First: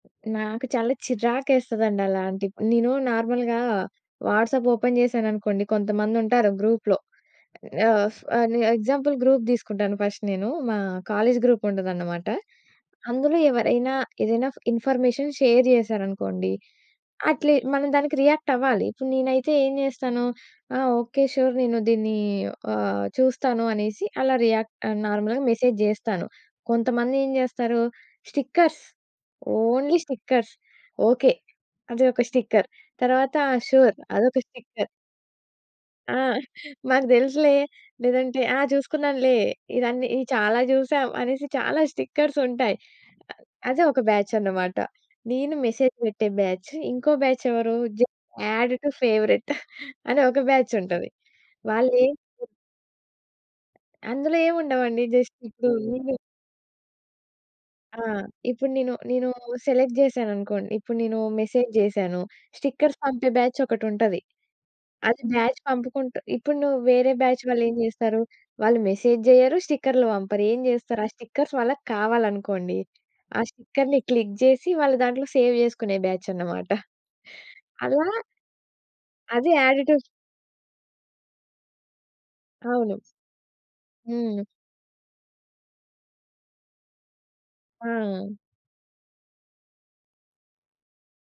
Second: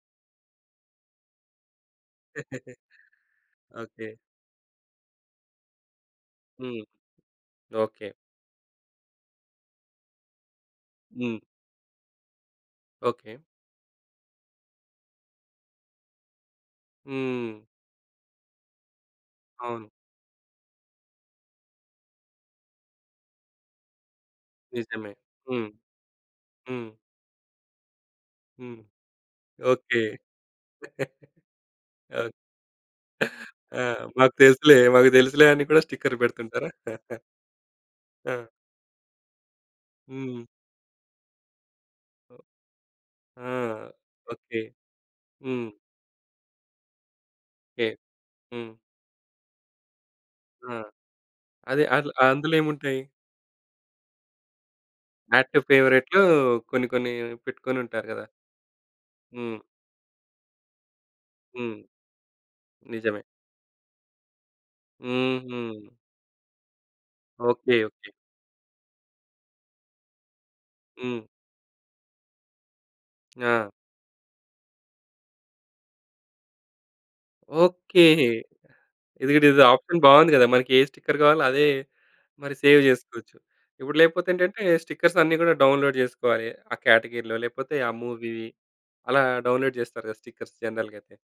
నాకు చాలా చిరాకేస్తదండి అలాంటి. నేను నార్మల్‌గా ఓకే. వాట్సాప్ ఓపెన్ జేశాననుకోండి కొంతమందుంటారు. హ్మ్. గ్రూప్‌లో ఆహ్, ఓకే. ఫ్ ఆహ్, ని ఎగ్జాంపుల్ గ్రూప్ దిసుకుంటాను ఫస్ట్ నేను. మా కాలేజీ హ్మ్. గ్రూప్ ఉంటదన్నమాట. ఓకే. అందులో ఎవరైనా, ఏదన్నా ఇన్ఫర్మేషన్ షేర్ చేసారనుకోండి. అట్లీ హ్మ్. మనం దానికి రియాక్ట్ అవ్వాలి. ఇప్పుడు నేనైతే ఏం అవును. చేస్తాను ఆహ్, ఓకే సూర్ నేను దీన్ని ఆహ్, చూస్తాను అనేసి అలా రియాక్ నిజమే నార్మల్‌గా .హ్మ్. మెసేజ్ జేస్తాను. హ్మ్. కొంతమంది ఏం చేస్తారు హ్మ్. Stickers, only okay. Stickers okay అది ఒక ఓహ్! స్టిక్కర్ తర్వాత ఆ! ఆ! సూర్ మాకు అదొక తెలుసులే, స్టిక్కర్. మాకు తెలుసులే అని కూడా ఆ! స్టిక్కర్ పెడుతుంటారా? మాకు దేలుసులే, లేదంటే ఆ! ఆ! చూసుకున్నానులే ఇదన్ని ఈ హ్మ్. చాలా చూసాం అనేసి చాలా స్టిక్కర్స్ ఓహ్! ఉంటాయి. ఆ! అదే ఒక బ్యాచ్ ఓకే. అన్నమాట. నేను హ్మ్. మెసేజ్ పెట్టే బ్యాచ్ ఇంకో బ్యాచ్ ఎవరు కే జే హ్మ్ అడ్ టు ఫేవరైట్ అనే ఒక ఆ! బ్యాచ్ ఉంటది. అదే వాళ్ళే అల్ ఏంటి అందులేంముంటాయి? అందులో ఏం ఉండవండి. జస్ట్ యాడ్ టు ఇప్పుడు నేను ఫేవరైట్‌లో కొన్ని, కొన్ని పెట్టుకొని ఆ! ఉంటారు గదా! ఇప్పుడు నీను, నీను హ్మ్. సెలెక్ట్ జేశాననుకోండి, ఇప్పుడు నేను మెసేజ్ హ్మ్. జేశాను స్టిక్కర్స్ నిజమే. పంపే బ్యాచ్ ఒకటుంటది. అది బ్యాచ్ హుహు. పంపుకుంటూ ఇప్పుడు నువ్వు వేరే బ్యాచ్ వాళ్ళేం ఓకే. ఓకే. జేస్తారు వాళ్ళు మెసేజ్ జేయ్యరు, స్టిక్కర్‌లు పంపరు ఏం జేస్తారు ఆ హ్మ్. స్టిక్కర్స్ వాళ్ళకి కావాలనుకోండి, ఆ ఆ! స్టిక్కర్ని క్లిక్ జేసి వాళ్ళు దాంట్లో సేవ్ చేసుకునే బ్యాచనమాట. అలా ఓకే. ఇది అది గిడిది యాడ్ టు ఆప్షన్ బావుంది గదా! మనకే స్టిక్కర్ కావాలో అదే మరి సేవ్ అవును. చేసుకోవచ్చు. ఇప్పుడు లేపోతే హ్మ్. ఏంటంటే, స్టిక్కర్స్ అన్నీ గూడా డౌన్‌లోడ్ జేసుకోవాలి. ఆ క్యాటగరీ‌లో, లేపోతే ఆ ఆ! మూవీ అలా డౌన్‌లోడ్ జేస్తారుగా స్టిక్కర్స్ జనరల్‌గా అయితే.